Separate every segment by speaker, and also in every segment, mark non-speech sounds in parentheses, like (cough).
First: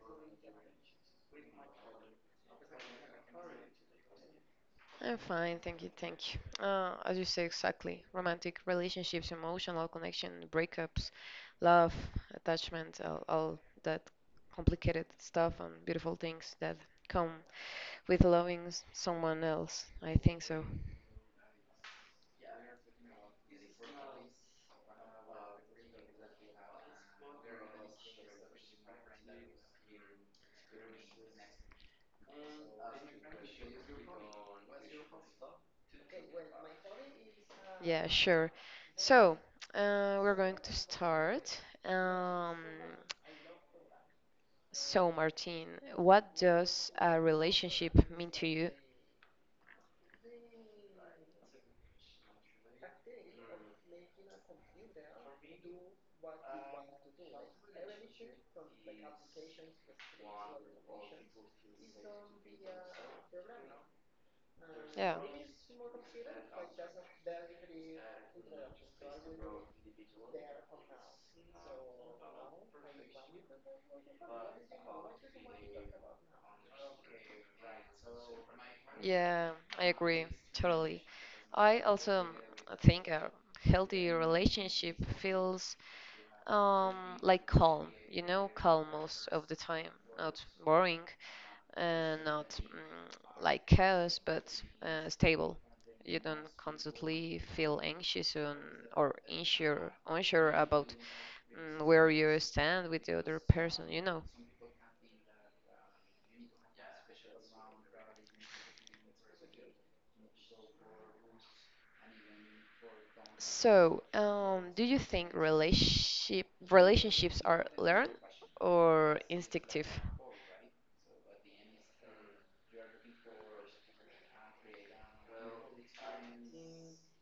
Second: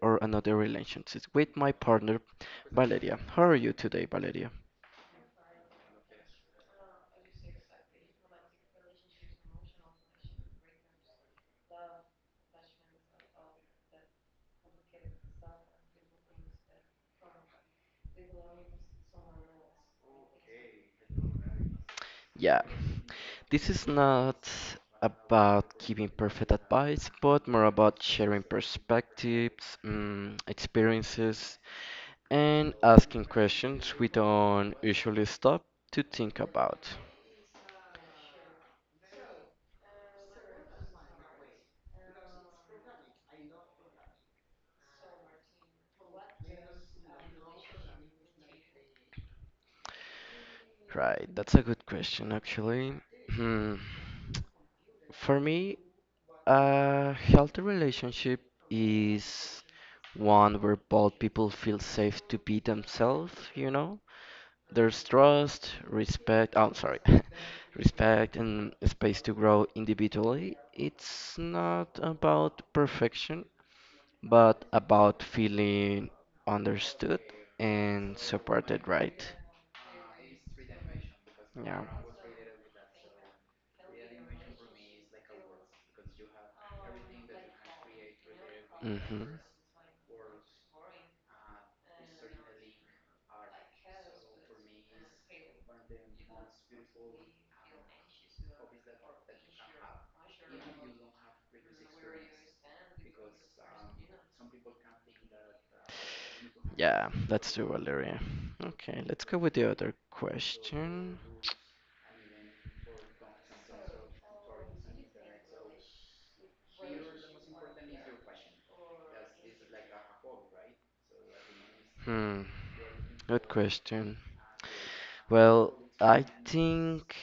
Speaker 1: or another relationship with my partner Valeria. How are you today, Valeria?
Speaker 2: I'm fine, thank you, thank you. As you say, exactly. Romantic relationships, emotional connection, breakups, love, attachment, all that complicated stuff and beautiful things that come with loving someone else. I think so.
Speaker 1: Yeah, this is not about giving perfect advice, but more about sharing perspectives, experiences, and asking questions we don't usually stop to think about.
Speaker 2: Yeah, sure. So, we're going to start. Um, so, Martin, what does a relationship mean to you?
Speaker 1: Right, that's a good question actually. Hmm. For me, a healthy relationship is one where both people feel safe to be themselves, you know? There's
Speaker 2: Yeah.
Speaker 1: trust, respect, oh, sorry, (laughs) respect and space to grow individually. It's not about perfection, but about feeling understood and supported, right?
Speaker 2: Yeah, I agree totally. I
Speaker 1: Yeah.
Speaker 2: also think a healthy relationship feels um, like calm, you know, calm
Speaker 1: Hmm.
Speaker 2: most of the time, not boring and not like chaos, but stable. You don't constantly feel anxious on, or unsure about where you stand with the other person, you know.
Speaker 1: Yeah, let's do Valeria. Okay, let's go with the other question.
Speaker 2: So, do you think relationships are learned or instinctive?
Speaker 1: Hmm, good question. Well, I think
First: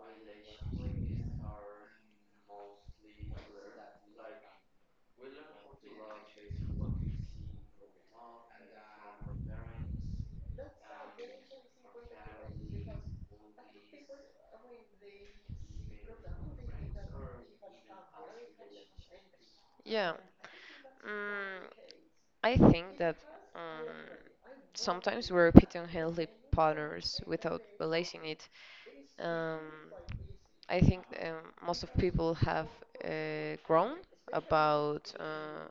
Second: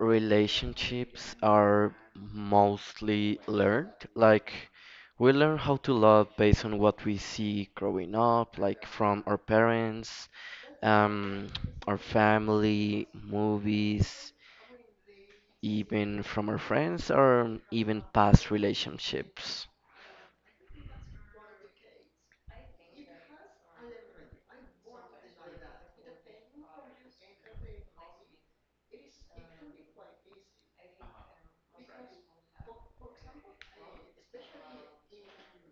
Speaker 1: relationships are mostly learned. Like, we learn how to love based on what we see growing up, like from our parents, um, our family, movies, even from our friends, or even past relationships.
Speaker 2: Yeah, mm, I think that um, sometimes we repeat unhealthy patterns without realizing it. Um, I think most of people have grown about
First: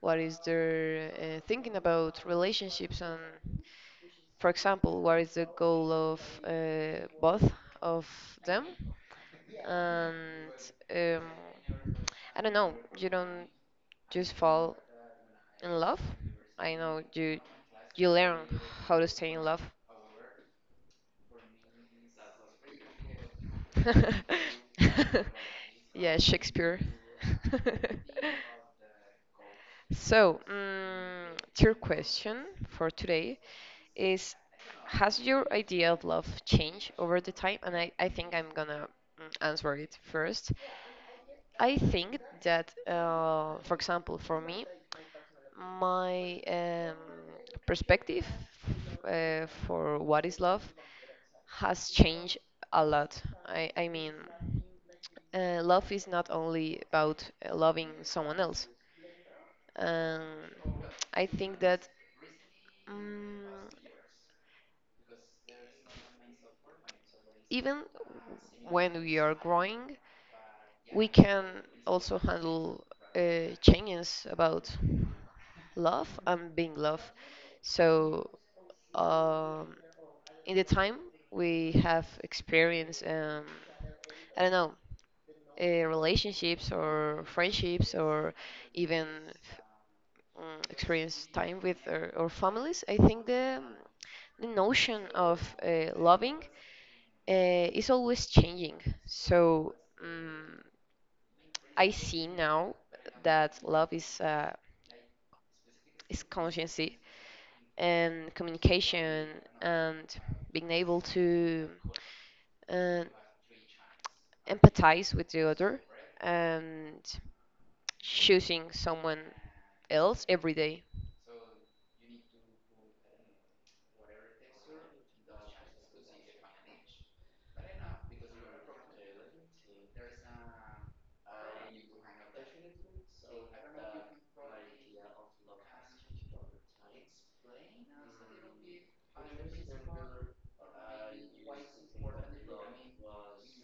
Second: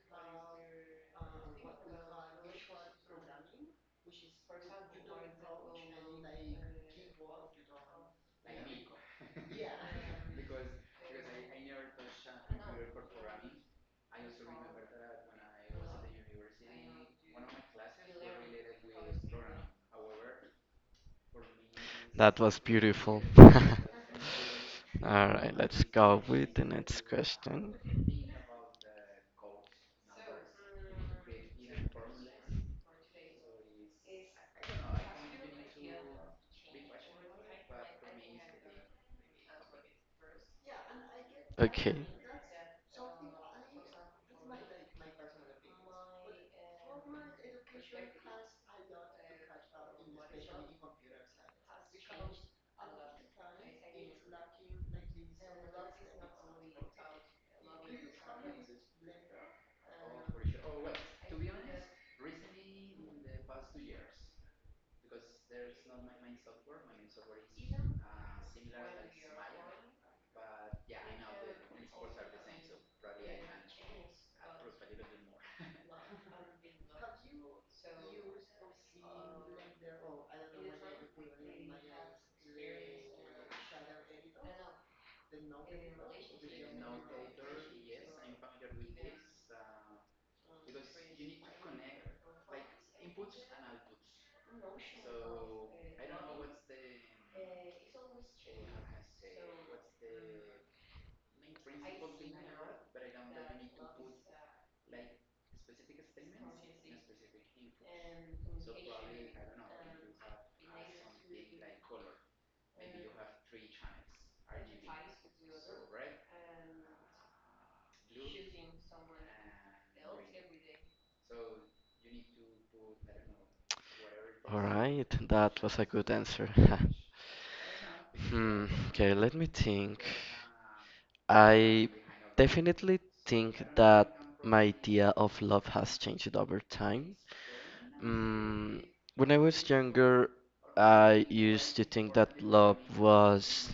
Speaker 2: what is their thinking about relationships and, for example, what is the goal of both of them? And um, I don't know. You don't just fall in love. I know you learn how to stay in love.
Speaker 1: That was beautiful. (laughs) All right, let's
Speaker 2: (laughs) Yeah,
Speaker 1: go with the
Speaker 2: Shakespeare.
Speaker 1: next
Speaker 2: (laughs)
Speaker 1: question.
Speaker 2: So, your question for today is, has your idea of love changed over the time? And I think I'm gonna answer it first. I
Speaker 1: Okay.
Speaker 2: think that, for example, for me, my perspective for what is love has changed a lot. I mean, love is not only about loving someone else. Um, I think that um, even when we are growing, we can also handle changes about love and being loved. So, um, in the time we have experience I don't know relationships or friendships or even experience time with our families, I think the notion of loving is always changing. So um, I see now that love is consciency and communication and being able to uh, empathize with the other and choosing someone else every day.
Speaker 1: All right, that was a good answer. (laughs) Okay, let me think. I definitely think that my idea of love has changed over time. Mm, when I was younger, I used to think that love was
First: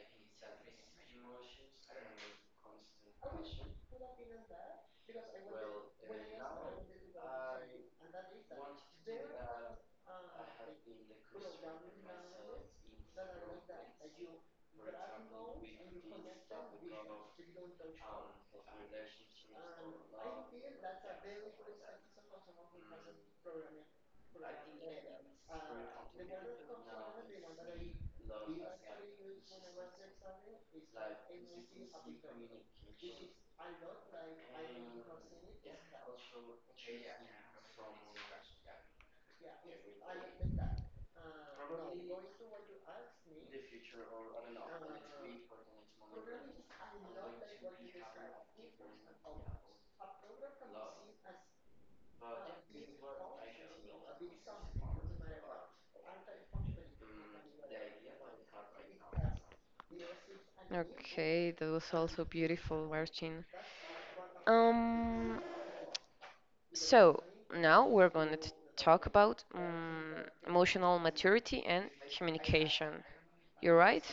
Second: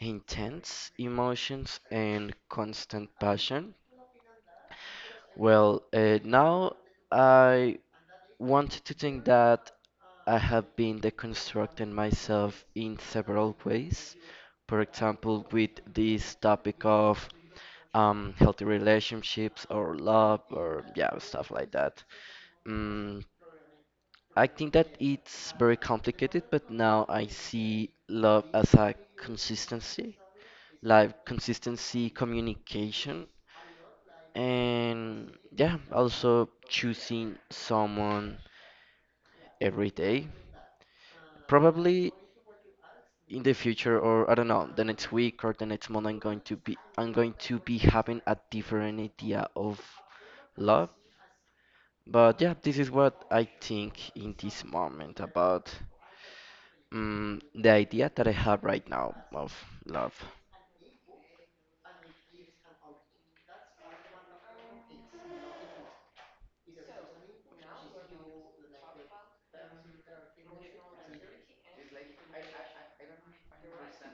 Speaker 1: intense emotions and constant passion. Well, now I wanted to think that I have been deconstructing myself in several ways. For example, with this topic of healthy relationships or love or yeah, stuff like that. Mm, I think that it's very complicated, but now I see love as a consistency, like consistency, communication, and yeah, also choosing someone every day. Probably in the future, or I don't know, the next week or the next month, I'm going to be having a different idea of love. But yeah, this is what I think in this moment about the idea that I have right now of love.
Speaker 2: Okay, that was also beautiful, Martin. Um, so now we're going to talk about emotional maturity and communication. You're right.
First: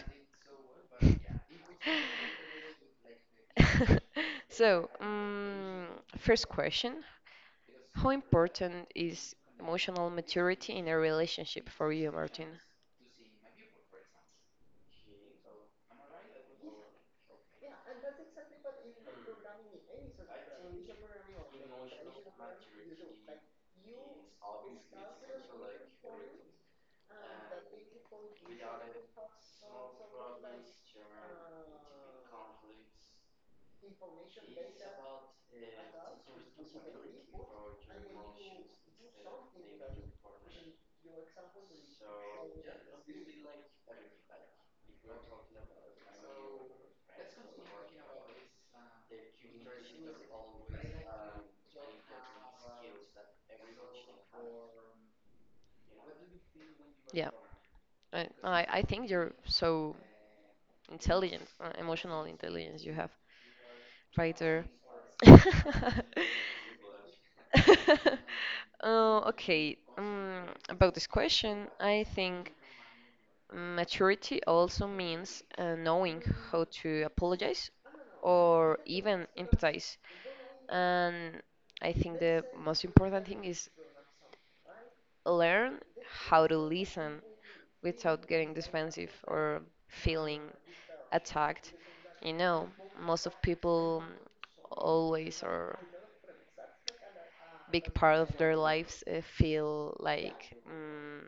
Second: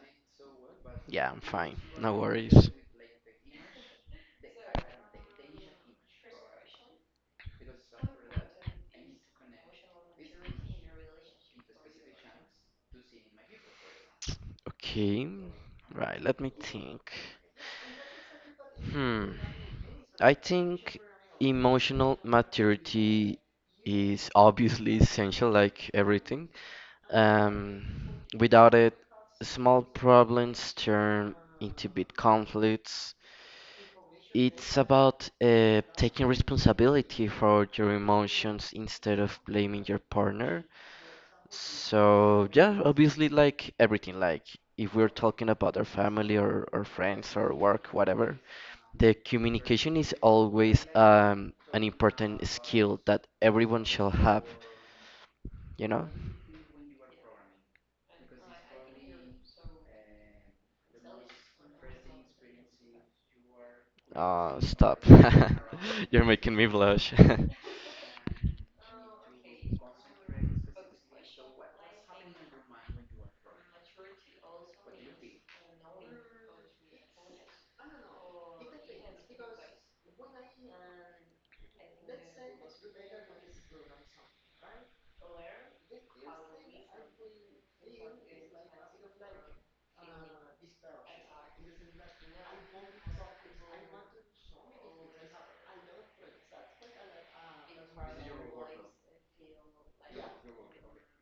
Speaker 1: Yeah, I'm fine. No worries.
Speaker 2: (laughs) So, first question: how important is emotional maturity in a relationship for you, Martin?
Speaker 1: Okay, right. Let me think. Hmm. I think emotional maturity is obviously essential, like everything. Um, without it, small problems turn into big conflicts. It's about taking responsibility for your emotions instead of blaming your partner. So, yeah, obviously, like everything, like if we're talking about our family or friends or work, whatever, the communication is always an important skill that everyone shall have, you know?
Speaker 2: I think you're so intelligent, emotional intelligence you have right there.
Speaker 1: Stop.
Speaker 2: (laughs)
Speaker 1: (laughs) You're making me blush. (laughs)
Speaker 2: Okay, about this question, I think maturity also means knowing how to apologize or even empathize. And I think the most important thing is learn how to listen without getting defensive or feeling attacked. You know, most of people always or big part of their lives feel like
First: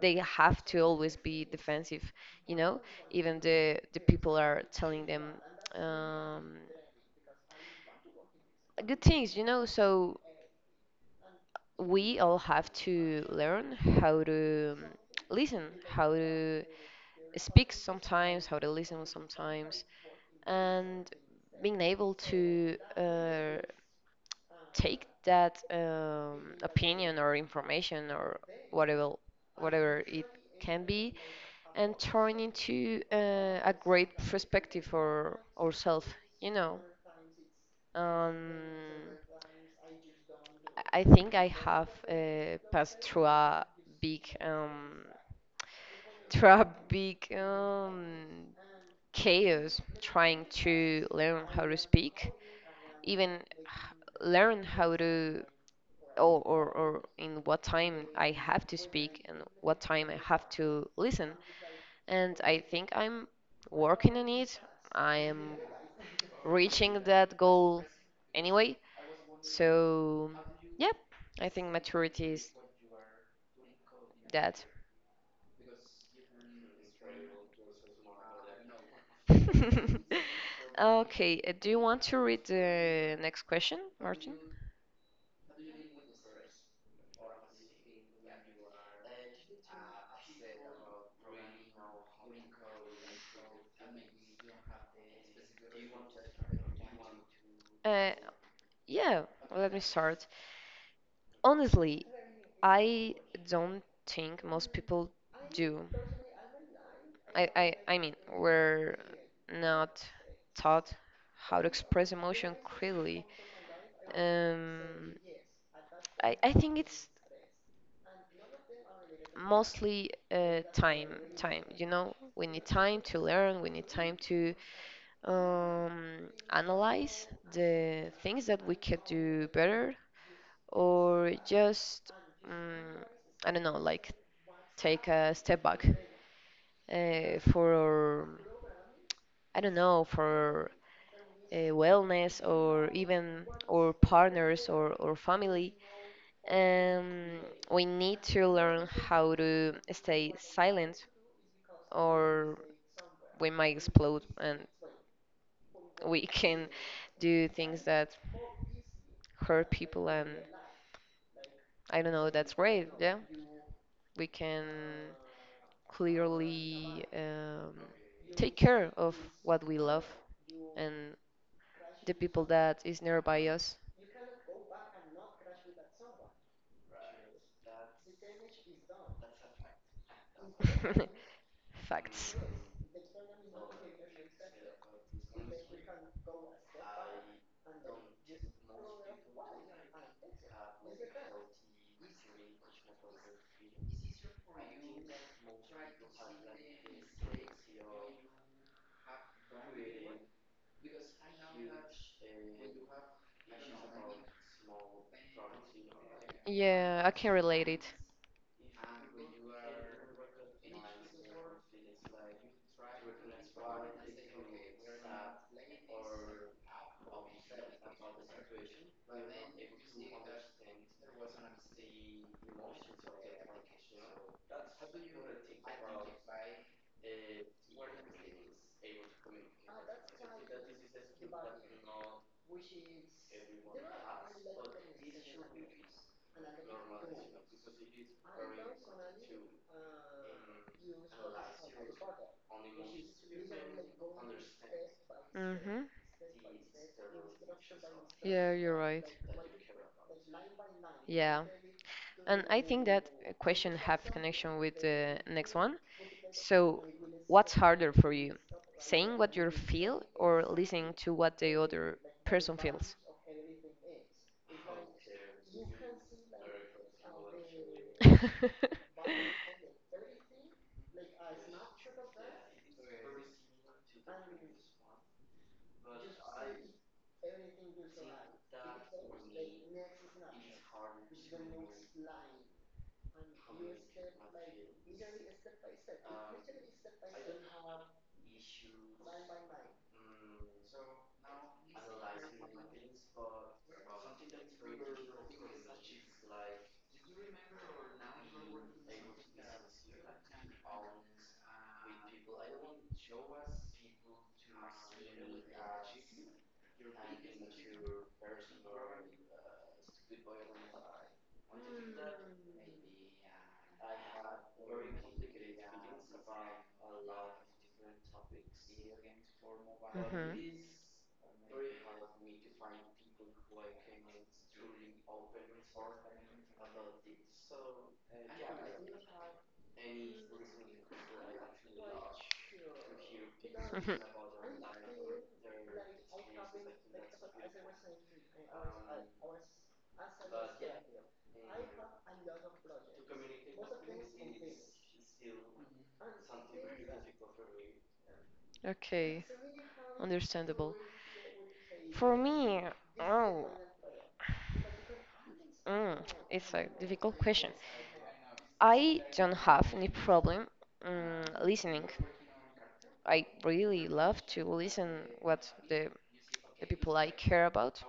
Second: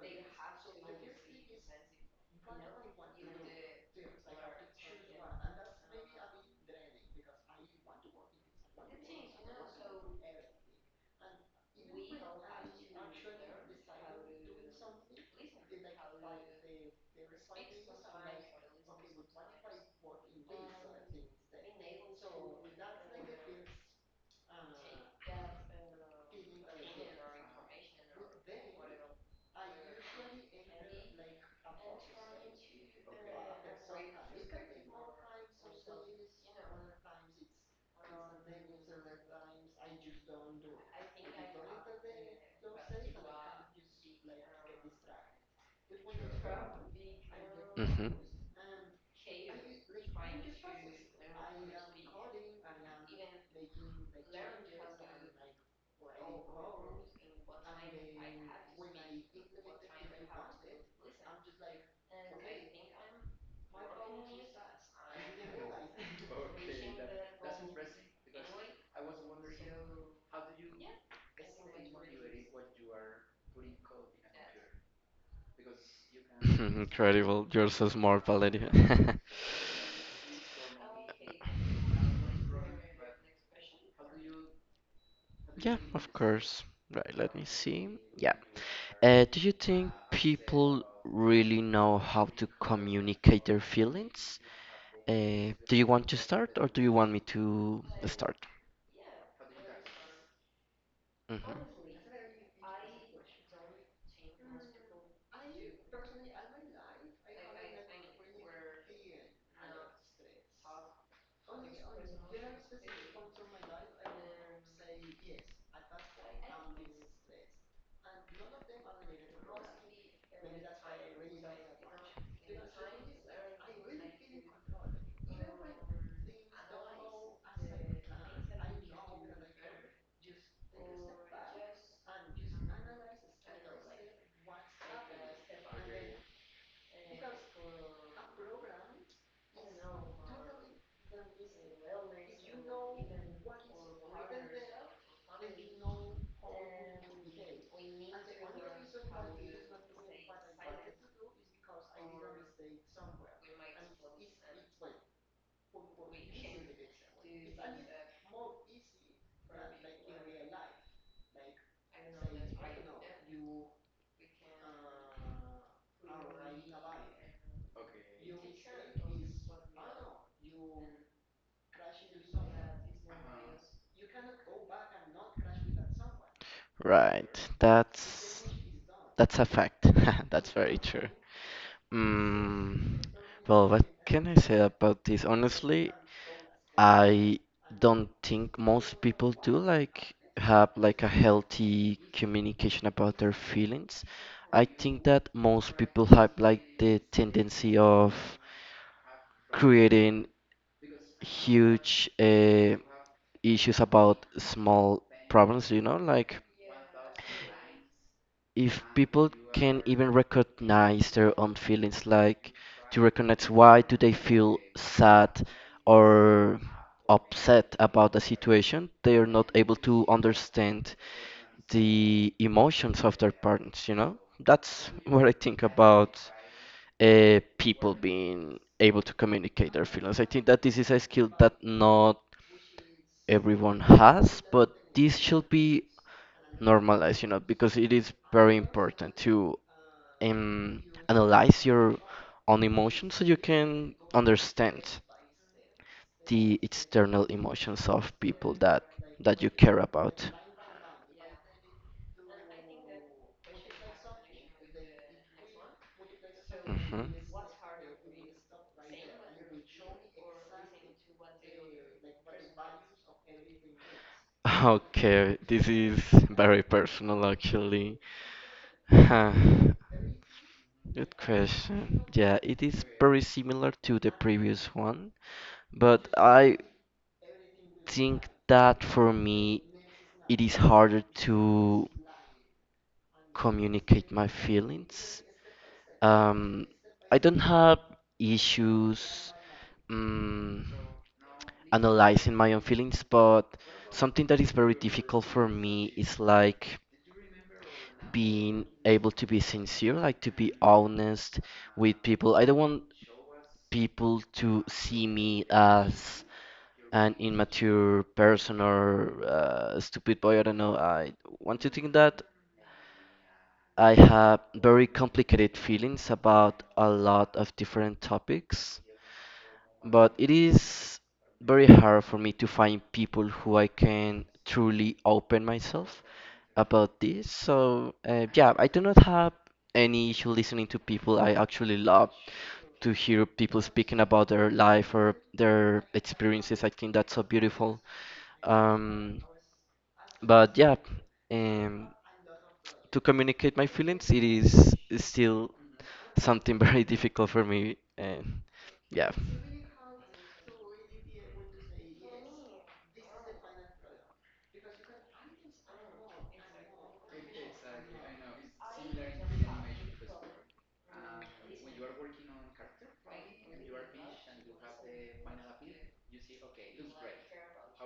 Speaker 2: they have to always be defensive. You know, even the people are telling them um, good things. You know, so we all have to learn how to listen, how to speaks sometimes, how they listen sometimes, and being able to take that opinion or information or whatever whatever it can be and turn into a great perspective for ourselves, you know. Um, I I think I have passed through a big (laughs) through a big
Speaker 1: Hmm.
Speaker 2: chaos trying to learn how to speak, even learn how to or, or in what time I have to speak and what time I have to listen. And I think I'm working on it. I am reaching that goal anyway. So, yeah, I think maturity is that.
Speaker 1: (laughs) Incredible. You're so smart, Valeria. (laughs)
Speaker 2: (laughs) Okay, do you want to read the next question, Martin?
Speaker 1: Yeah, of course. Right, let me see. Yeah. Do you think people really know how to communicate their feelings? Do you want to start or do you want me to
Speaker 2: Uh,
Speaker 1: start?
Speaker 2: yeah, let me start.
Speaker 1: Hmm.
Speaker 2: Honestly, I don't think most people do. I mean, we're not taught how to express emotion clearly. Um, I think it's mostly time, you know? We need time to learn, we need time to analyze the things that we could do better, or just, um, I don't know, like take a step back for I don't know for wellness or even our partners or family. Um, we need to learn how to stay silent, or we might explode and we (laughs) can do things that hurt people. And I don't know. That's great. Yeah, we can clearly take care of what we love and the people that is nearby us.
Speaker 1: Right. That's that's a fact. (laughs) That's very true.
Speaker 2: (laughs) Facts.
Speaker 1: Mm, well, what can I say about this? Honestly, I don't think most people do like have like a healthy communication about their feelings. I think that most people have like the tendency of creating huge issues about small problems, like
Speaker 2: Yeah, I can relate it.
Speaker 1: if people can even recognize their own feelings, like to recognize why do they feel sad or upset about the situation, they are not able to understand the emotions of their parents. You know, that's what I think about people being able to communicate their feelings. I think that this is a skill that not everyone has, but this should be normalize, you know, because it is very important to um, analyze your own emotions so you can understand
Speaker 2: Mm-hmm.
Speaker 1: the external emotions of people
Speaker 2: Yeah, you're
Speaker 1: that
Speaker 2: right.
Speaker 1: that you care about.
Speaker 2: Yeah. And I think that question have connection with the next one. So,
Speaker 1: Mhm.
Speaker 2: what's harder for you? Saying what you feel or listening to what the other person feels?
Speaker 1: Okay, this is very personal actually. (sighs)
Speaker 2: (laughs)
Speaker 1: Huh, good question. Yeah, it is very similar to the previous one, but I think that for me it is harder to communicate my feelings. Um, I don't have issues um, analyzing my own feelings, but something that is very difficult for me is like being able to be sincere, like to be honest with people. I don't want people to see me as an immature person or stupid boy. I don't know. I want to think that I have very complicated feelings about a lot of different topics, but it is very hard for me to find people who I can truly open myself about this. So, yeah, I do not have any issue listening to people. I actually love to hear people speaking about their life or their experiences. I think that's so beautiful. Um, but yeah, um, to communicate my feelings, it is still something (laughs) very difficult for me. And yeah.
Speaker 2: Okay, understandable. For me, oh, mm, it's a difficult question. I don't have any problem listening. I really love to listen what the people I care about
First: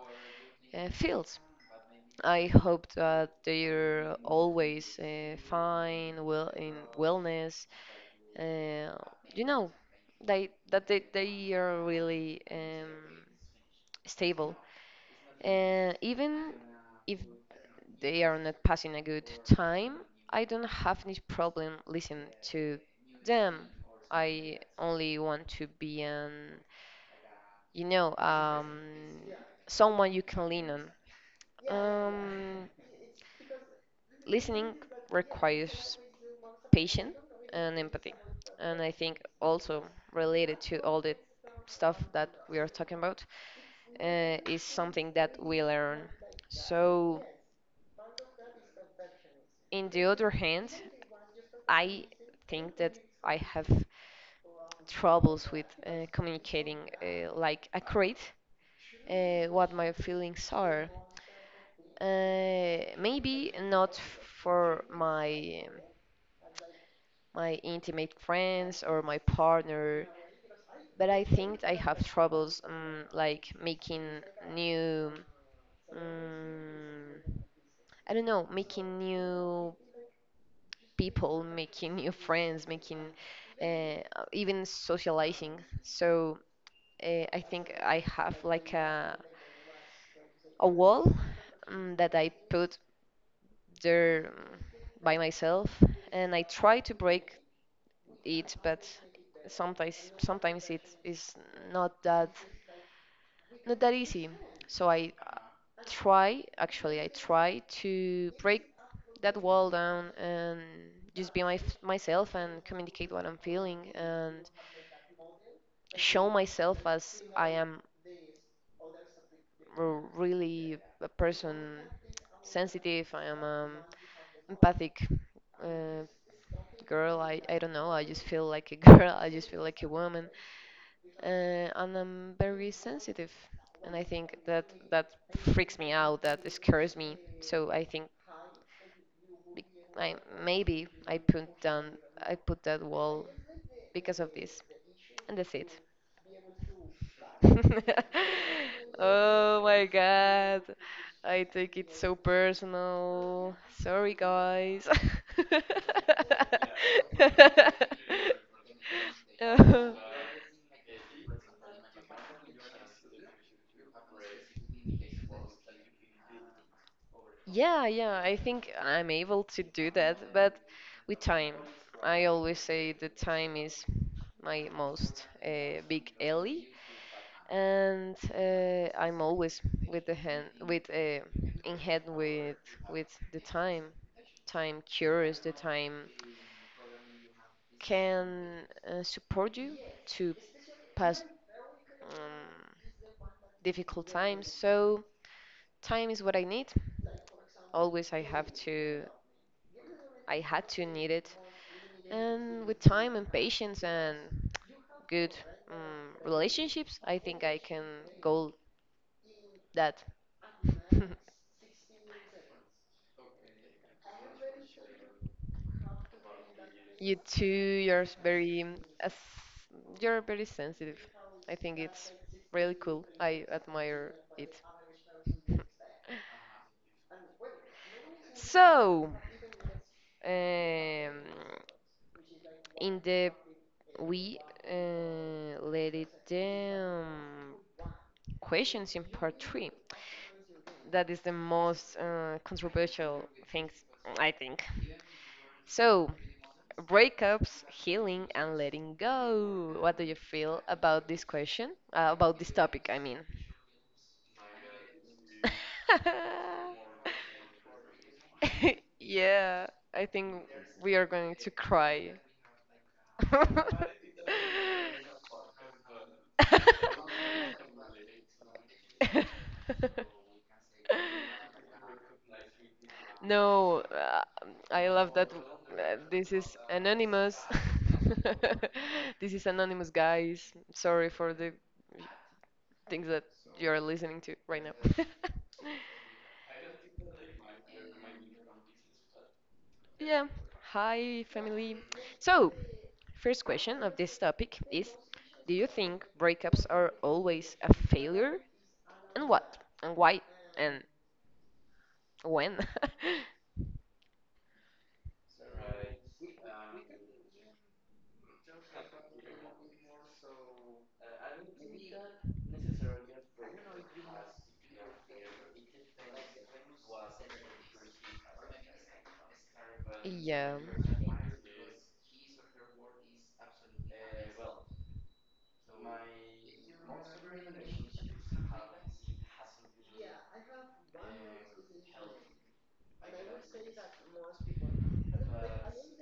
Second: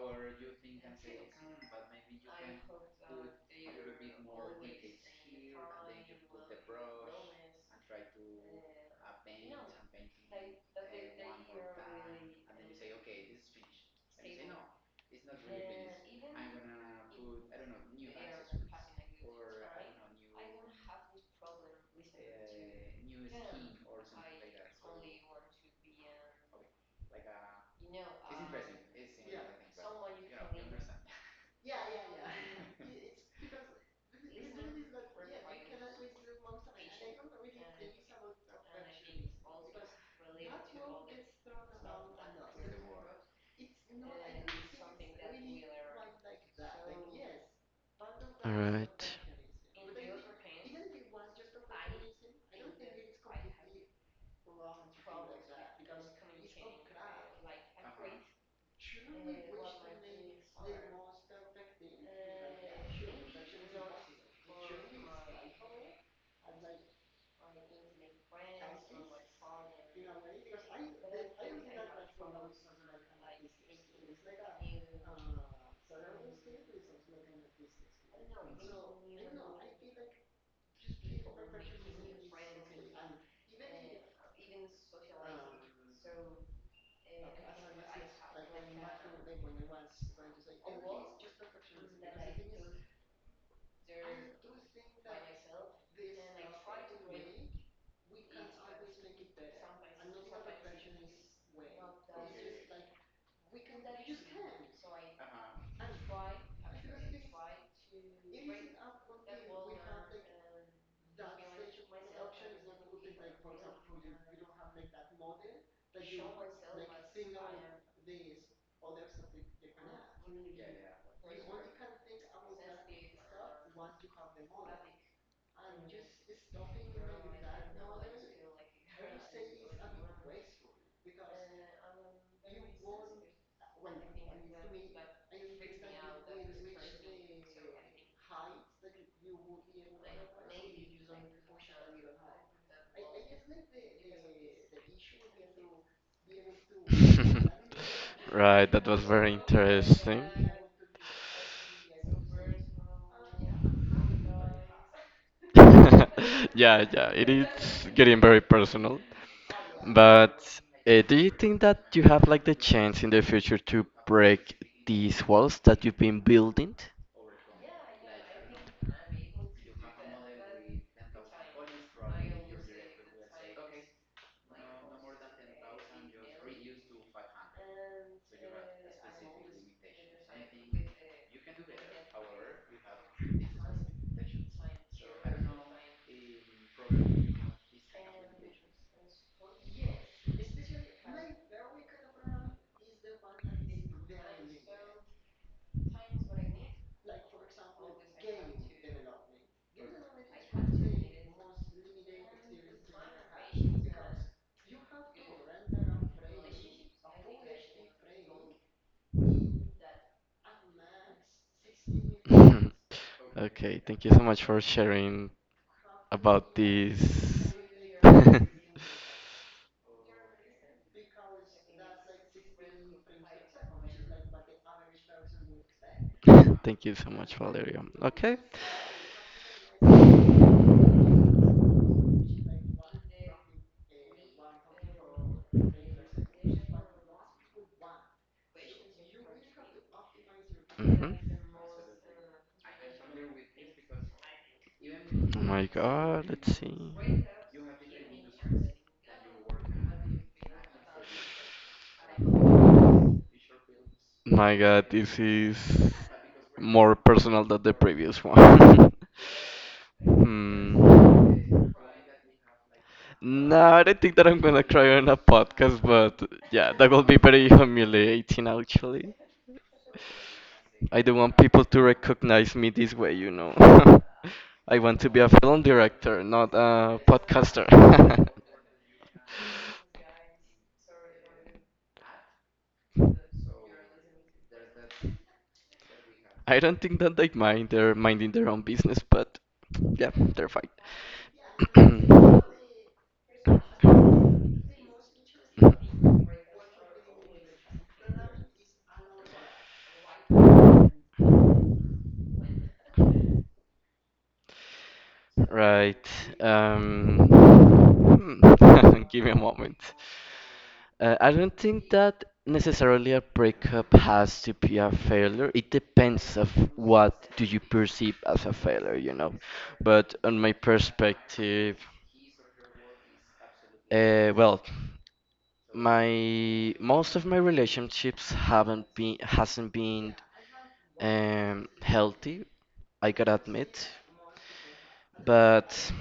Speaker 2: feels. I hope that they're always fine, well in wellness. Uh, you know, they are really stable. Even if they are not passing a good time, I don't have any problem listening to them. I only want to be an, you know, someone you can lean on. Um, Listening requires patience and empathy. And I think also related to all the stuff that we are talking about is something that we learn. So,
Speaker 1: All right.
Speaker 2: in the other hand, I think that I have troubles with communicating like accurate what my feelings are. Maybe not for my intimate friends or my partner, but I think I have troubles like making new. Um, I don't know, making new people, making new friends, making uh, even socializing. So I think I have like a wall that I put there by myself, and I try to break it, but sometimes it is not that not that easy. So I try, actually I try to break that wall down and just be myself and communicate what I'm feeling and show myself as I am really a person sensitive. I am empathic uh, girl. I don't know. I just feel like a (laughs) girl. I just feel like a woman, and I'm very sensitive. And I think that that freaks me out. That scares me. So I think be- I maybe I put that wall because of this, and that's it. (laughs)
Speaker 1: (laughs) Right, that was very
Speaker 2: Oh my
Speaker 1: interesting.
Speaker 2: god. I take it so personal. Sorry, guys. (laughs)
Speaker 1: (laughs) Yeah, yeah, it is getting very personal.
Speaker 2: Uh,
Speaker 1: But do you think that you have like the chance in the future to break these walls that you've been building?
Speaker 2: yeah, yeah, I think I'm able to do that, but with time. I always say that time is my most big ally, and I'm always with the hand with in head with the time. Time cures. The time can support you to pass um, difficult times. So time is what I need. Always I have to. I had to need it. And with time and patience and good relationships, I think I can goal that. (laughs)
Speaker 1: (laughs) Okay, thank you so much for sharing about
Speaker 2: You too,
Speaker 1: this.
Speaker 2: you're very
Speaker 1: (laughs)
Speaker 2: as you're very sensitive. I think it's really cool. I admire it. (laughs)
Speaker 1: Thank you so much, Valeria. Okay.
Speaker 2: So, in the we let it down questions in part three. That is the
Speaker 1: Hmm.
Speaker 2: most controversial things I think.
Speaker 1: Oh my
Speaker 2: So,
Speaker 1: God, let's see.
Speaker 2: breakups, healing, and letting go. What do you feel about this question? About this topic, I mean.
Speaker 1: My God, this is
Speaker 2: (laughs)
Speaker 1: more personal than the previous one. (laughs)
Speaker 2: Yeah, I think we are going to
Speaker 1: Hmm.
Speaker 2: cry. (laughs)
Speaker 1: No, I don't think that I'm gonna cry on a podcast, but yeah, that will be very humiliating actually. I don't want people to recognize me this way.
Speaker 2: No,
Speaker 1: (laughs) I
Speaker 2: I
Speaker 1: want to
Speaker 2: love
Speaker 1: be a
Speaker 2: that.
Speaker 1: film director,
Speaker 2: This
Speaker 1: not
Speaker 2: is
Speaker 1: a
Speaker 2: anonymous.
Speaker 1: podcaster. (laughs)
Speaker 2: (laughs) This is anonymous, guys. Sorry for the things that you are listening to right now.
Speaker 1: I don't think that they mind. They're minding their own business, but
Speaker 2: (laughs)
Speaker 1: yeah,
Speaker 2: Yeah.
Speaker 1: they're fine.
Speaker 2: Hi, family. So,
Speaker 1: (clears throat)
Speaker 2: first question of this topic is, do you think breakups are always a failure? And what? And why? When?
Speaker 1: Right. (laughs) Give me a moment. I don't think that necessarily a breakup has to be a failure. It depends of what do you perceive as a failure.
Speaker 2: (laughs)
Speaker 1: But on my
Speaker 2: Yeah.
Speaker 1: perspective, well, my most of my relationships haven't been hasn't been healthy, I gotta admit. But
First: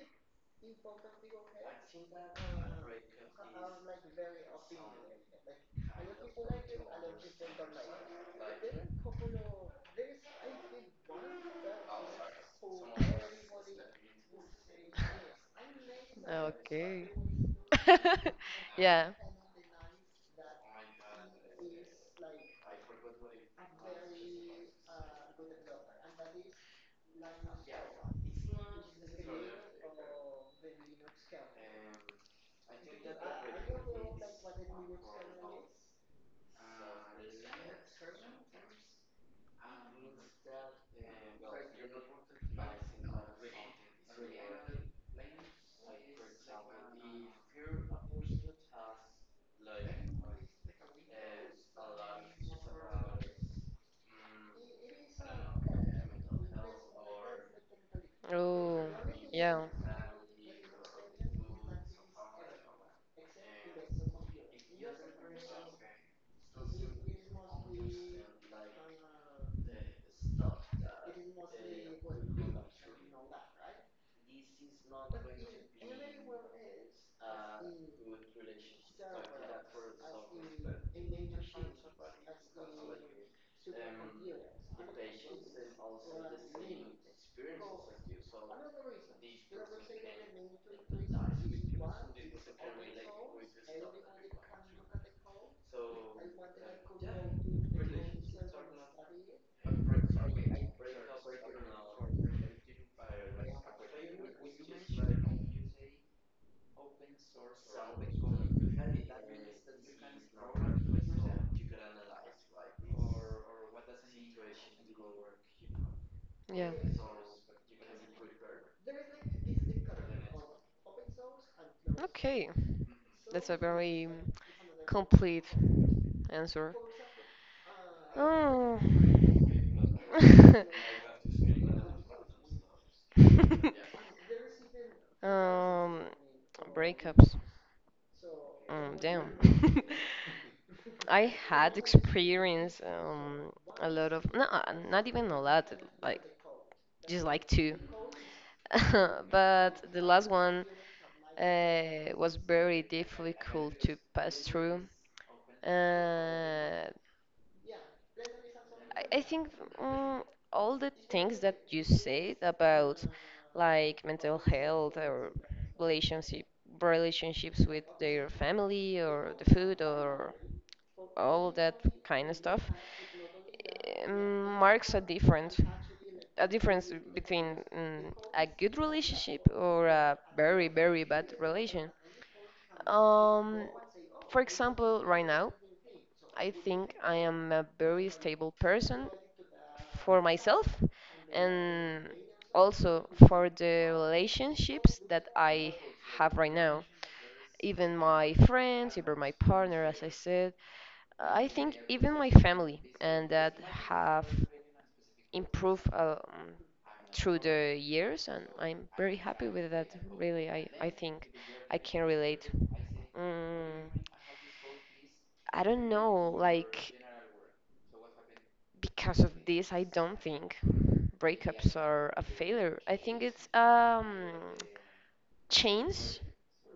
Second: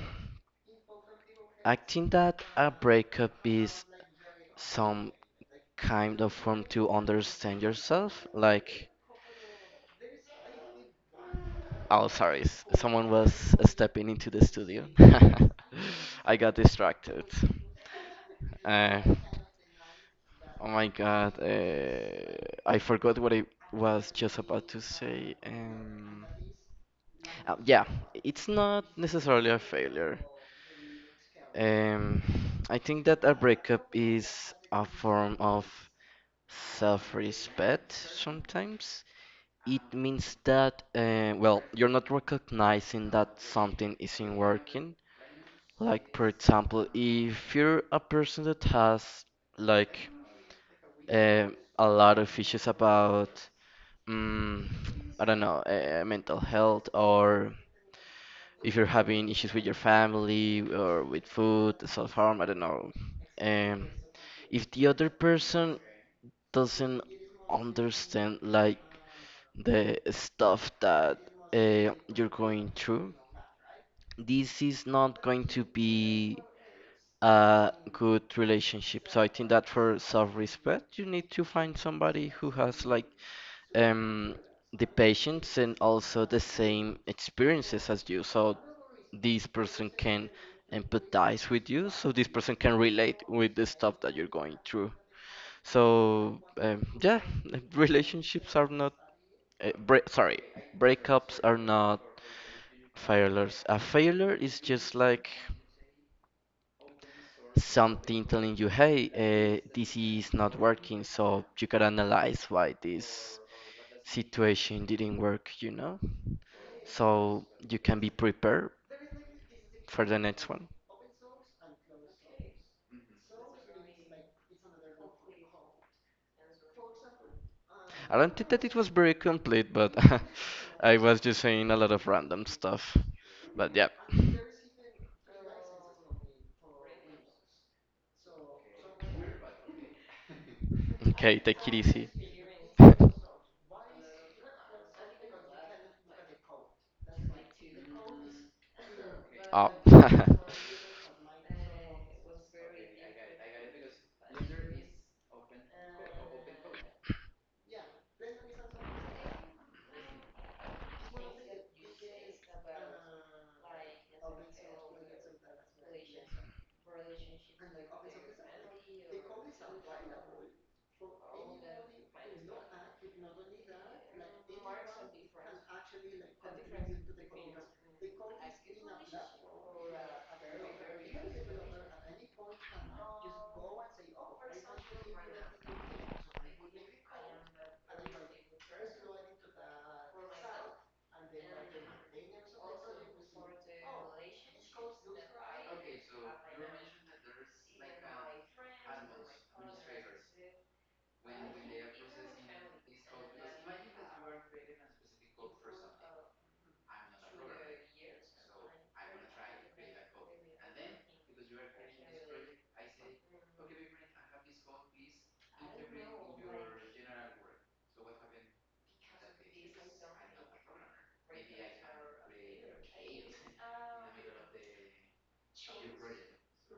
Speaker 1: I think that a breakup is some kind of form to understand yourself. Like, oh, sorry, someone was stepping into the studio. (laughs) I got
Speaker 2: Okay.
Speaker 1: distracted.
Speaker 2: (laughs)
Speaker 1: Uh,
Speaker 2: Yeah.
Speaker 1: oh my God, I forgot what I was just about to say. Yeah, it's not necessarily a failure. Um, I think that a breakup is a form of self-respect sometimes. It means that, well, you're not recognizing that something isn't working. Like, for example, if you're a person that has, like, uh, a lot of issues about, mm, I don't know, mental health, or if
Speaker 2: Oh,
Speaker 1: you're having issues
Speaker 2: yeah.
Speaker 1: with your family or with food, self-harm, I don't know, um, if the other person doesn't understand like the stuff that you're going through, this is not going to be a good relationship. So I think that for self-respect, you need to find somebody who has like um, the patience and also the same experiences as you. So this person can empathize with you, so this person can relate with the stuff that you're going through. So yeah, (laughs) relationships are not bre sorry, breakups are not failures. A failure is just like something telling you, hey, this is not working, so you can analyze why this situation didn't work, you know?
Speaker 2: Yeah.
Speaker 1: So you can be prepared for the next one.
Speaker 2: Okay. That's a very complete answer.
Speaker 1: I don't think that
Speaker 2: Oh.
Speaker 1: it was very complete, but (laughs)
Speaker 2: (laughs)
Speaker 1: I was just saying a lot of random stuff. But yeah.
Speaker 2: um, breakups. Damn. (laughs) I
Speaker 1: Okay, take it
Speaker 2: had
Speaker 1: easy.
Speaker 2: experienced
Speaker 1: (laughs)
Speaker 2: a lot of no, not even a lot, like just like two. (laughs)
Speaker 1: Oh.
Speaker 2: But the last
Speaker 1: (laughs)
Speaker 2: one was very difficult to pass through. Uh, I think um, all the things that you said about like mental health or relationship relationships with their family or the food or all that kind of stuff marks a difference between a good relationship or a very bad relation. um, for example, right now I think I am a very stable person for myself, and also for the relationships that I have right now. Even my friends, even my partner, as I said, I think even my family, and that have improved through the years, and I'm very happy with that. Really, I think I can relate. Mm, I don't know, like because of this, I don't think breakups are a failure. I think it's chance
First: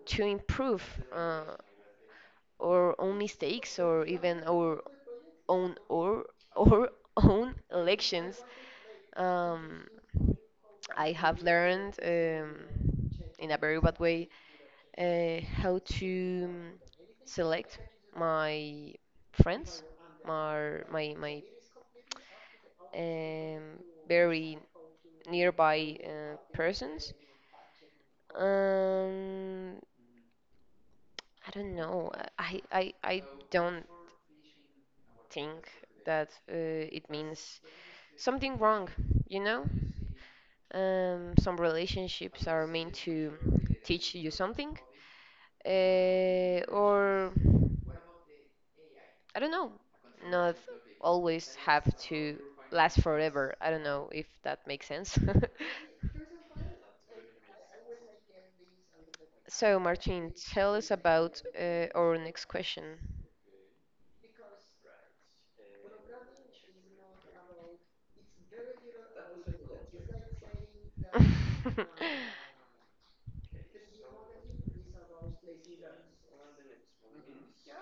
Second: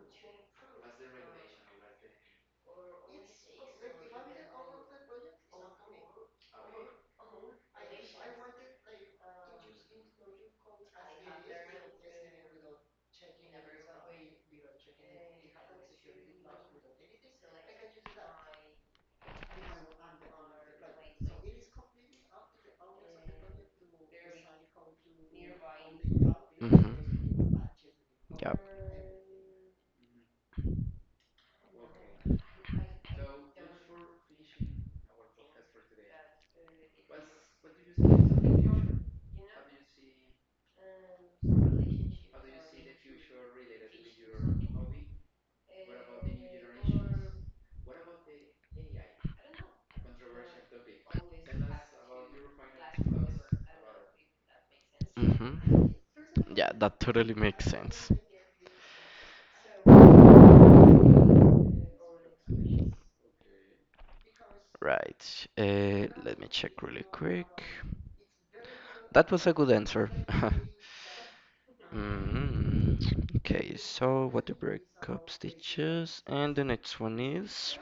Speaker 2: to improve uh, our own mistakes or even our own or or (laughs) own elections. Um, I have learned in a very bad way how to select my friends, my um, very nearby persons.
Speaker 1: Mhm. Yep.
Speaker 2: Um, I don't know. I don't think that it means something wrong, you know? Some relationships are meant to teach you something, or I don't know, not always have to last forever. I don't know if that makes sense.
Speaker 1: Mhm.
Speaker 2: (laughs)
Speaker 1: Yeah, (laughs) that totally makes sense.
Speaker 2: So, tell us about our next question.
Speaker 1: Right. Let me check really quick. That was a good answer. (laughs) Mm, okay, so what the breakup teach. And the next one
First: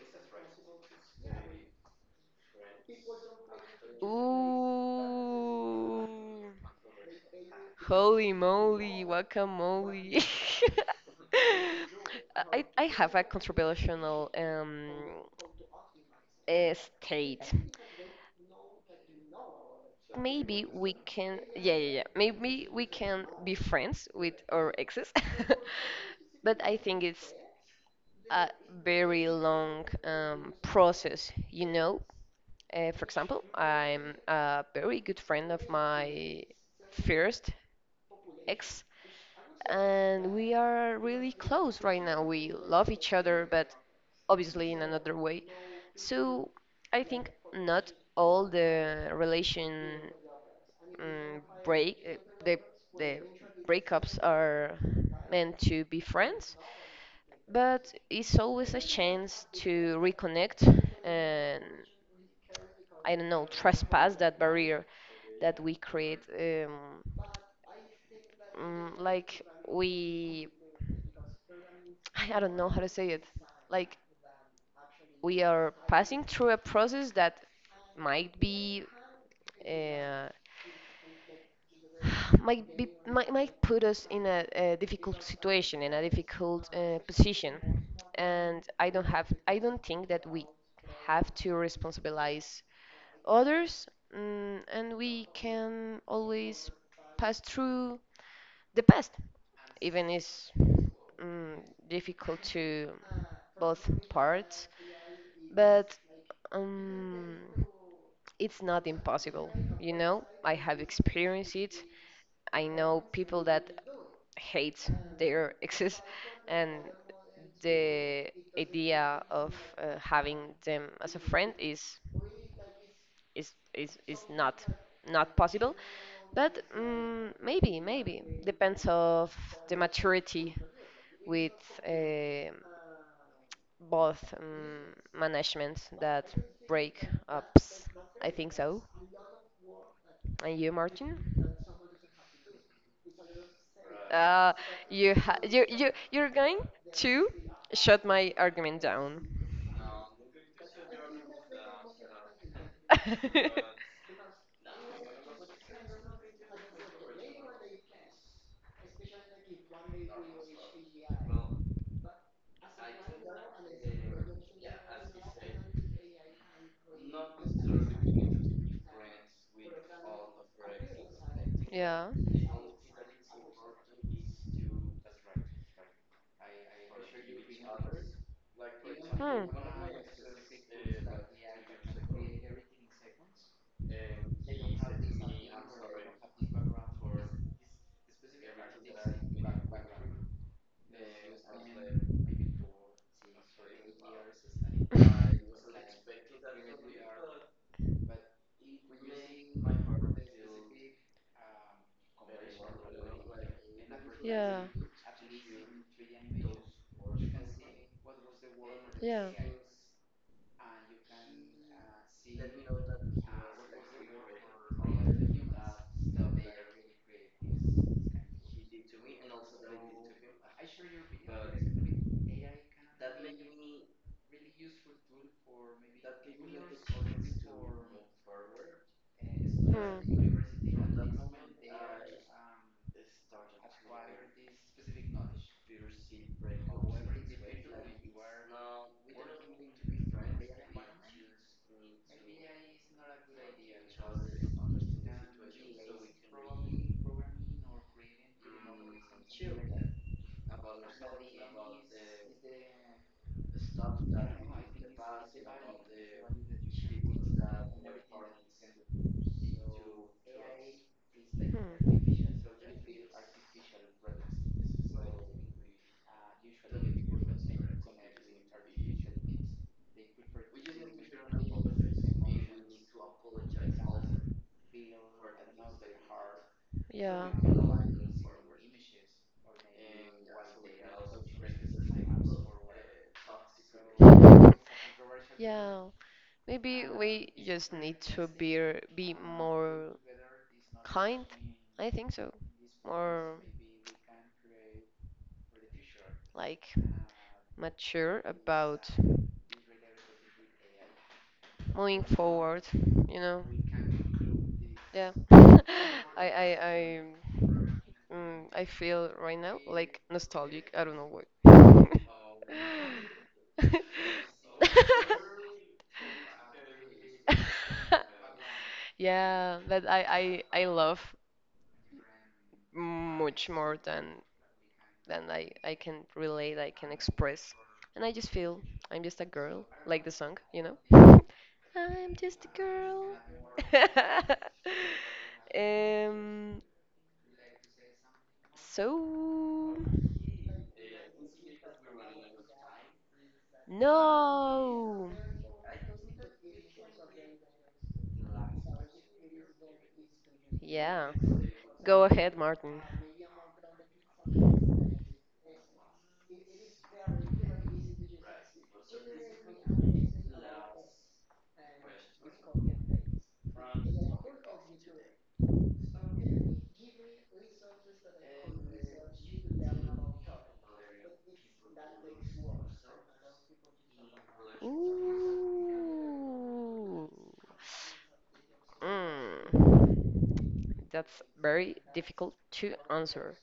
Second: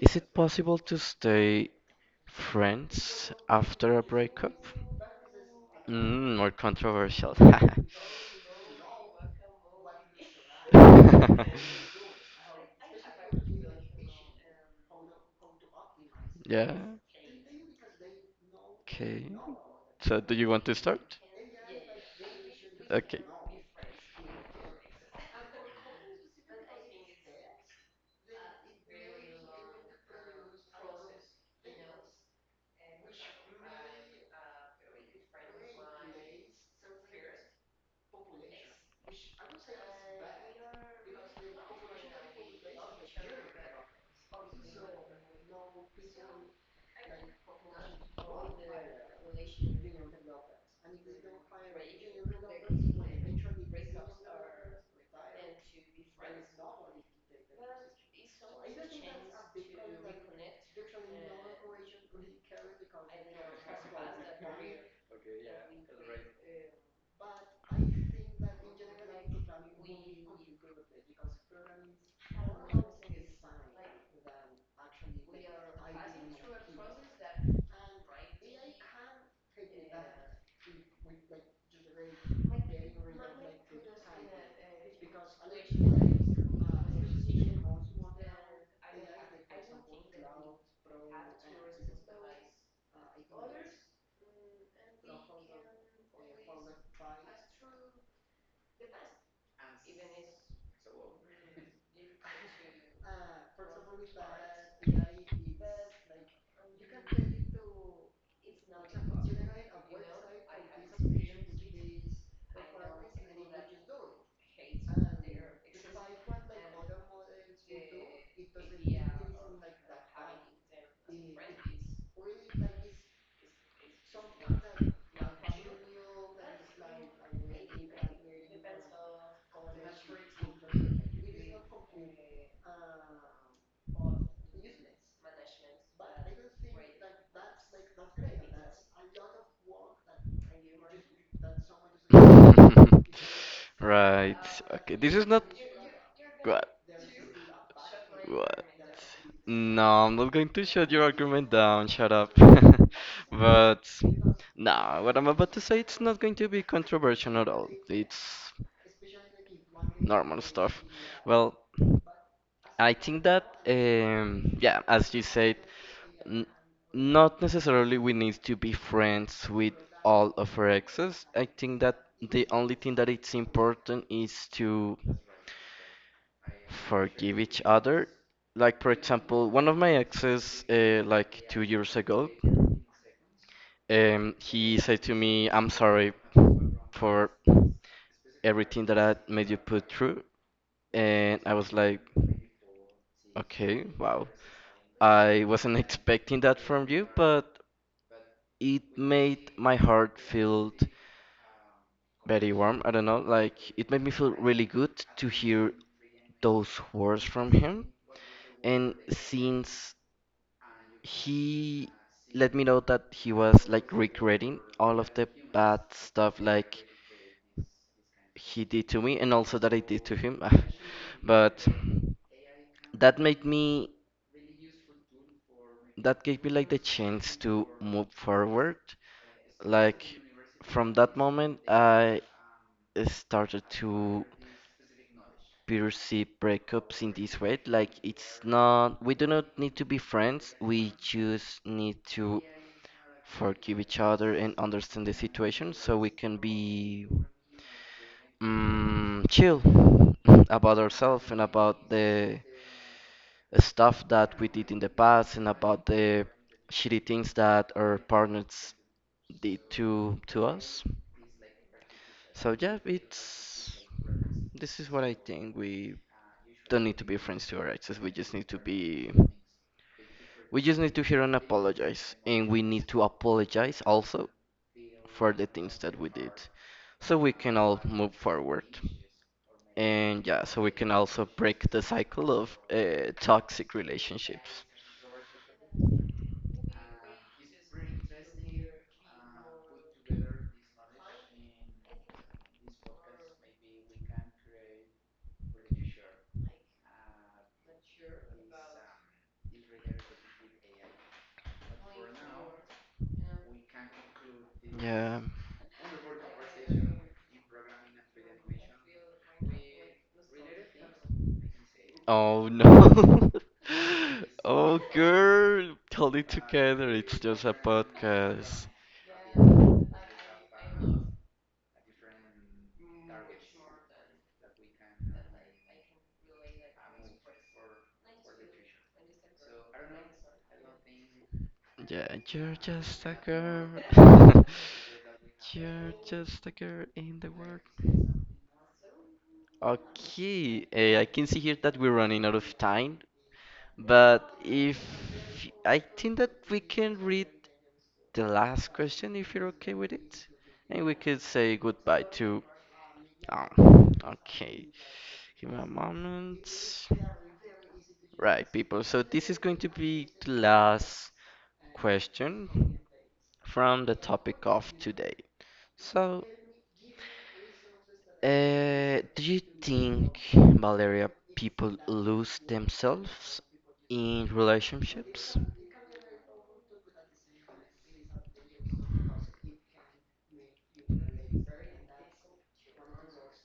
Speaker 1: is it possible to stay friends after a
Speaker 2: (laughs) Ooh.
Speaker 1: breakup? More controversial. (laughs)
Speaker 2: Holy moly, guacamole. (laughs) I have a controversial
Speaker 1: Yeah,
Speaker 2: state.
Speaker 1: okay. So do you want
Speaker 2: Maybe
Speaker 1: to
Speaker 2: we
Speaker 1: start?
Speaker 2: can, yeah, yeah, yeah. Maybe we
Speaker 1: Okay.
Speaker 2: can be friends with our exes, (laughs) but I think it's a very long process, you know. For example, I'm a very good friend of my first ex, and we are really close right now. We love each other, but obviously in another way. So I think not all the um, break, uh, the the breakups are meant to be friends. But it's always a chance to reconnect and I don't know, trespass that barrier that we create. Mm, like we, (sighs) I don't know how to say it. Like we are passing through a process that might be uh, (sighs) might put us in a difficult situation in a difficult position, and I don't think that we have to responsibilize others, mm, and we can always pass through the past, even it's mm, difficult to both parts. But um, it's not impossible, you know. I have experienced it. I know people that hate their (laughs) exes, and the idea of having them as a friend is not possible. But mm, maybe, maybe depends of the maturity with eh, both managements that break ups. I think so. And you, Martin?
Speaker 1: (laughs) Right.
Speaker 2: Uh,
Speaker 1: Okay. This
Speaker 2: you
Speaker 1: is
Speaker 2: ha
Speaker 1: not —
Speaker 2: you you you're going
Speaker 1: what.
Speaker 2: to shut my
Speaker 1: What?
Speaker 2: argument down.
Speaker 1: No, I'm not going to shut your argument down. Shut up. (laughs)
Speaker 2: (laughs)
Speaker 1: But no, what I'm about to say it's not going to be controversial at all. It's normal stuff. Well, I think that yeah, as you said, N- not necessarily we need to be friends with all of our exes. I think that
Speaker 2: Yeah.
Speaker 1: the only thing that it's important is to forgive each other. Like for
Speaker 2: Hmm.
Speaker 1: example, one of my exes, like 2 years ago, he said to me, "I'm sorry for everything that I made you put through," and I was like, "Okay, wow, I wasn't (laughs) expecting that from you, but." It made my heart feel very warm. I don't know, like it made me feel
Speaker 2: Yeah.
Speaker 1: really good to hear those words from him. And since he let me know that he was like regretting all of the bad stuff like he did to me and also that I did to him. (laughs) But that made me that gave me like the chance to move forward. Like from that moment I started to perceive breakups in this way. Like it's not we do not need to be friends. We just need to forgive each other and understand the situation so we can be chill (laughs) about ourselves and about the stuff that we did in the past and about the shitty things that our partners did to us. So yeah, it's this is what I think. We don't need to be friends to our exes. We just need to be we just need to hear and apologize, and we need to apologize also for the things that we did, so we can all move forward. And yeah, so we can also break the cycle of toxic relationships.
Speaker 2: Yeah, maybe we just need to be more kind. I think so. More like mature about moving forward, you know. Yeah.
Speaker 1: Yeah.
Speaker 2: (laughs) I I I Mm, I feel right now like nostalgic. I don't know why.
Speaker 1: Oh no. (laughs)
Speaker 2: (laughs)
Speaker 1: Oh, girl, hold it together. It's just a podcast.
Speaker 2: Yeah, that I love much more than I can relate, I can express. And I just feel I'm just a girl, like the song, you know? (laughs) I'm
Speaker 1: Yeah,
Speaker 2: just a
Speaker 1: you're
Speaker 2: girl.
Speaker 1: just a girl.
Speaker 2: (laughs)
Speaker 1: (laughs) You're just a
Speaker 2: Um,
Speaker 1: girl in the world.
Speaker 2: so
Speaker 1: Okay, I can see here that we're running out of time, but if
Speaker 2: no.
Speaker 1: I think that we can read the last question if you're okay with it, and we
Speaker 2: Yeah.
Speaker 1: could say goodbye
Speaker 2: Go ahead,
Speaker 1: to.
Speaker 2: Martin.
Speaker 1: Okay, give me a moment. Right, people. So this is going to be the last question from the topic of today. So, do you think, Valeria, people lose themselves in relationships?
Speaker 2: Ooh. Mm. That's very difficult to answer.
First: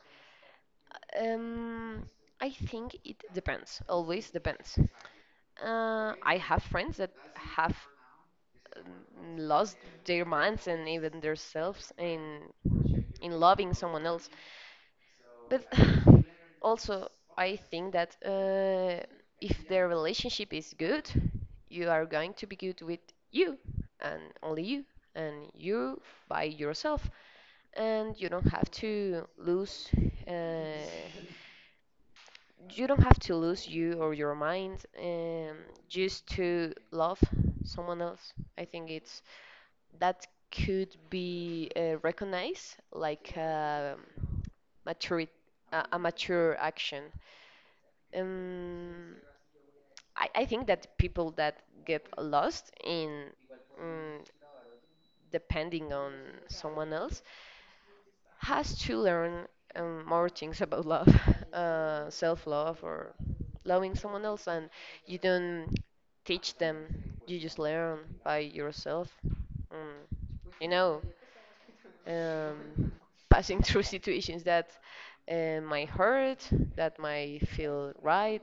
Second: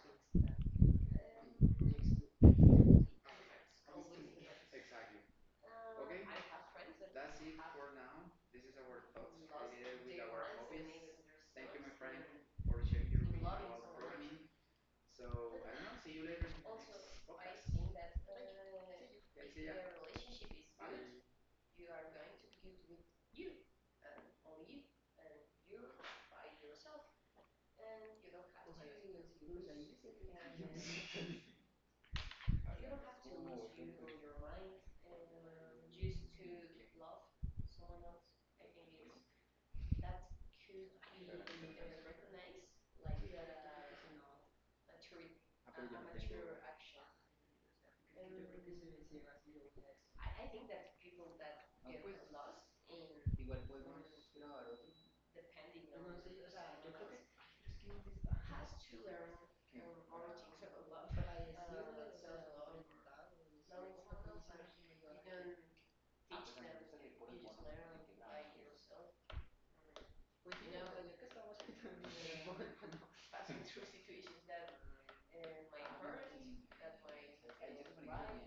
Speaker 2: Um, I think it depends. Always depends. I have friends that have um, lost their minds and even their selves in loving someone else. But (sighs) also, I think that if their relationship is good, you are going to be good with you and only you and you by yourself, and you don't have to lose. Uh, you don't have to lose you or your mind, just to love someone else. I think it's that could be recognized like um, mature, a mature action, um, I think that people that get lost in um, depending on someone else has to learn more things about love, (laughs) self-love, or loving someone else, and you don't teach them, you just learn by yourself, um, you know, um, passing (laughs) through situations that might hurt, that might feel right,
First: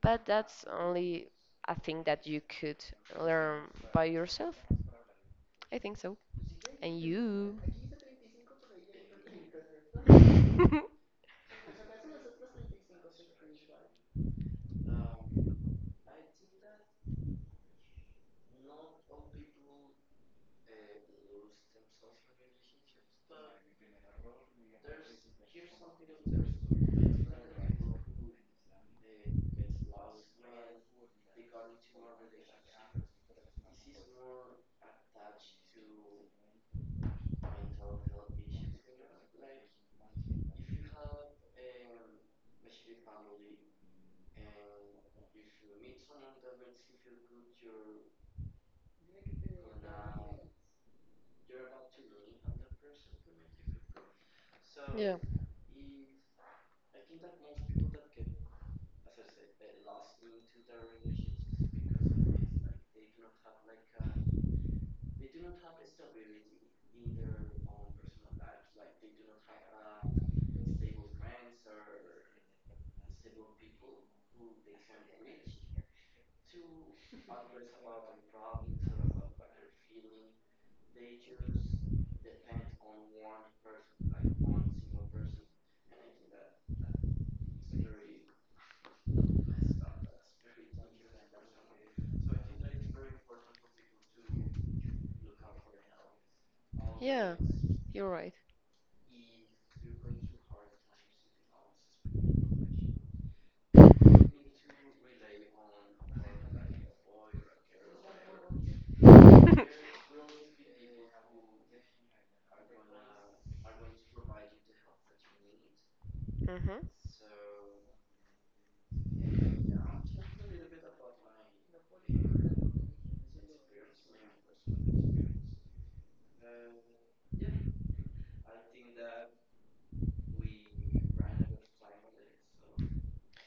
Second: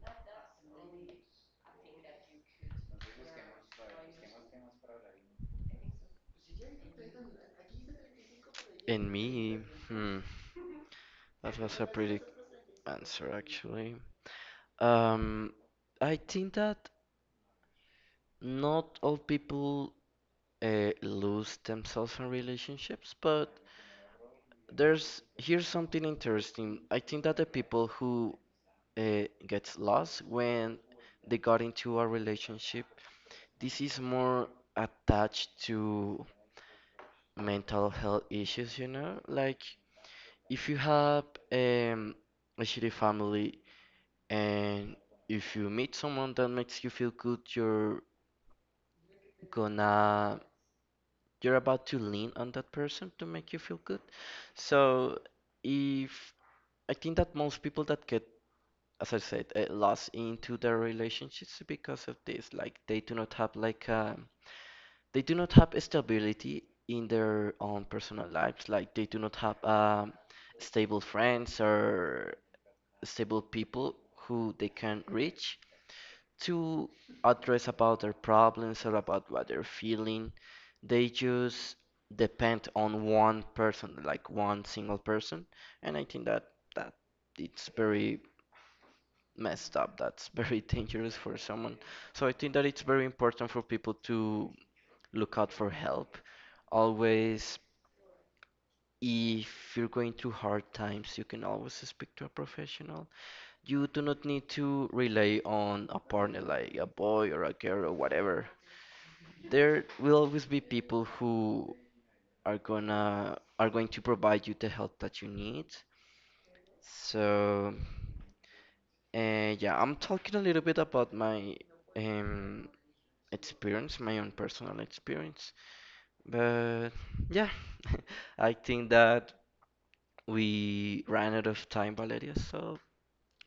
Speaker 2: but that's only a thing that you could learn by yourself, I think so. And you?
Speaker 1: And me, hmm,
Speaker 2: (laughs)
Speaker 1: That was a pretty answer, actually. Um, I think that not all people lose themselves in relationships, but there's here's something interesting. I think that the people who gets lost when they got into a relationship, this is more attached to mental health issues, you know? Like if you have um, a shitty family. And if you meet someone that makes you feel good, gonna, you're about to lean on that person to make you feel good.
Speaker 2: Yeah,
Speaker 1: So if I think that most people that get, as I said, lost into their relationships because of this, like they do not have like they do not have stability in their own personal lives. Like they do not have stable friends or stable people who they can reach to address about their problems or about what they're feeling. They just depend on one person, like one single person, and I think that that it's very messed up. That's very (laughs) dangerous for someone. So I think that it's very important for people to look out for help.
Speaker 2: yeah,
Speaker 1: Always,
Speaker 2: you're right.
Speaker 1: if you're going through hard times, you can always speak to a professional. You do not need to rely on a partner like a boy or a girl or whatever.
Speaker 2: (laughs) Hmm.
Speaker 1: There will always be people who are going to provide you the help that you need. So, yeah, I'm talking a little bit about my um experience, my own personal experience. But yeah, (laughs) I think that we ran out of time, Valeria, so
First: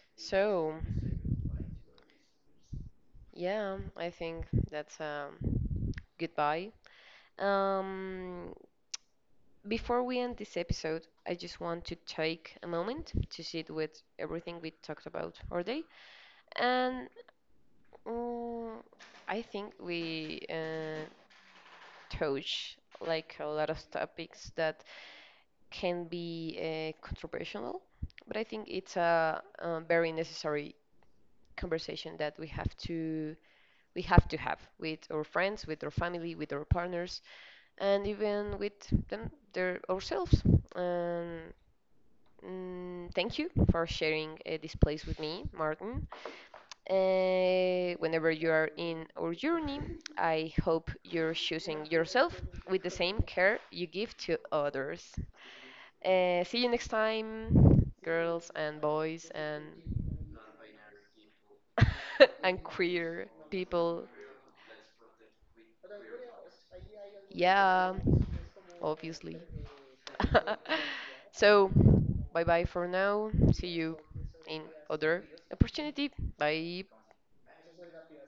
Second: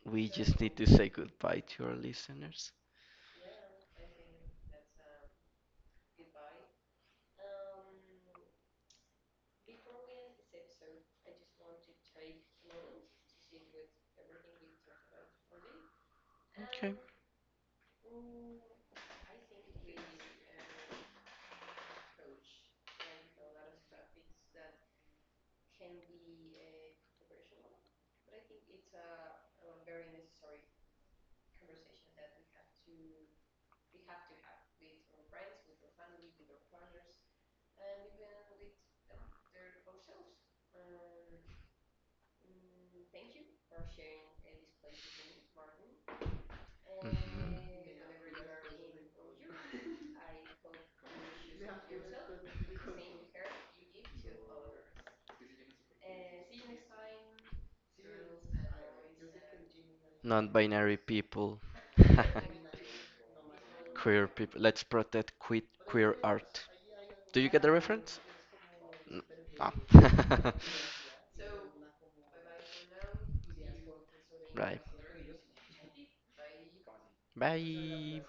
Speaker 1: we just need
Speaker 2: So,
Speaker 1: to say goodbye to our listeners.
Speaker 2: yeah, I think that's goodbye. Um, Before we end this episode, I just want to take a moment to sit with everything we talked about all day,
Speaker 1: Okay.
Speaker 2: and mm, I think we touch like a lot of topics that can be controversial, but I think it's a, uh, very necessary conversation that we have to have with our friends, with our family, with our partners, and even with them, their ourselves. And mm, thank you for sharing this place with me, Martin.
Speaker 1: Mhm.
Speaker 2: Whenever you are in our journey, I hope you're choosing yourself with the same care you give to others. See you next time, girls and boys and
Speaker 1: Non-binary people. (laughs)
Speaker 2: (laughs) and queer people.
Speaker 1: Queer people. Let's protect queer art. Do you get the
Speaker 2: Yeah,
Speaker 1: reference? N-
Speaker 2: obviously.
Speaker 1: No.
Speaker 2: (laughs)
Speaker 1: (laughs)
Speaker 2: So, bye bye for now. See you in
Speaker 1: Right.
Speaker 2: other opportunity. Bye.
Speaker 1: Bye.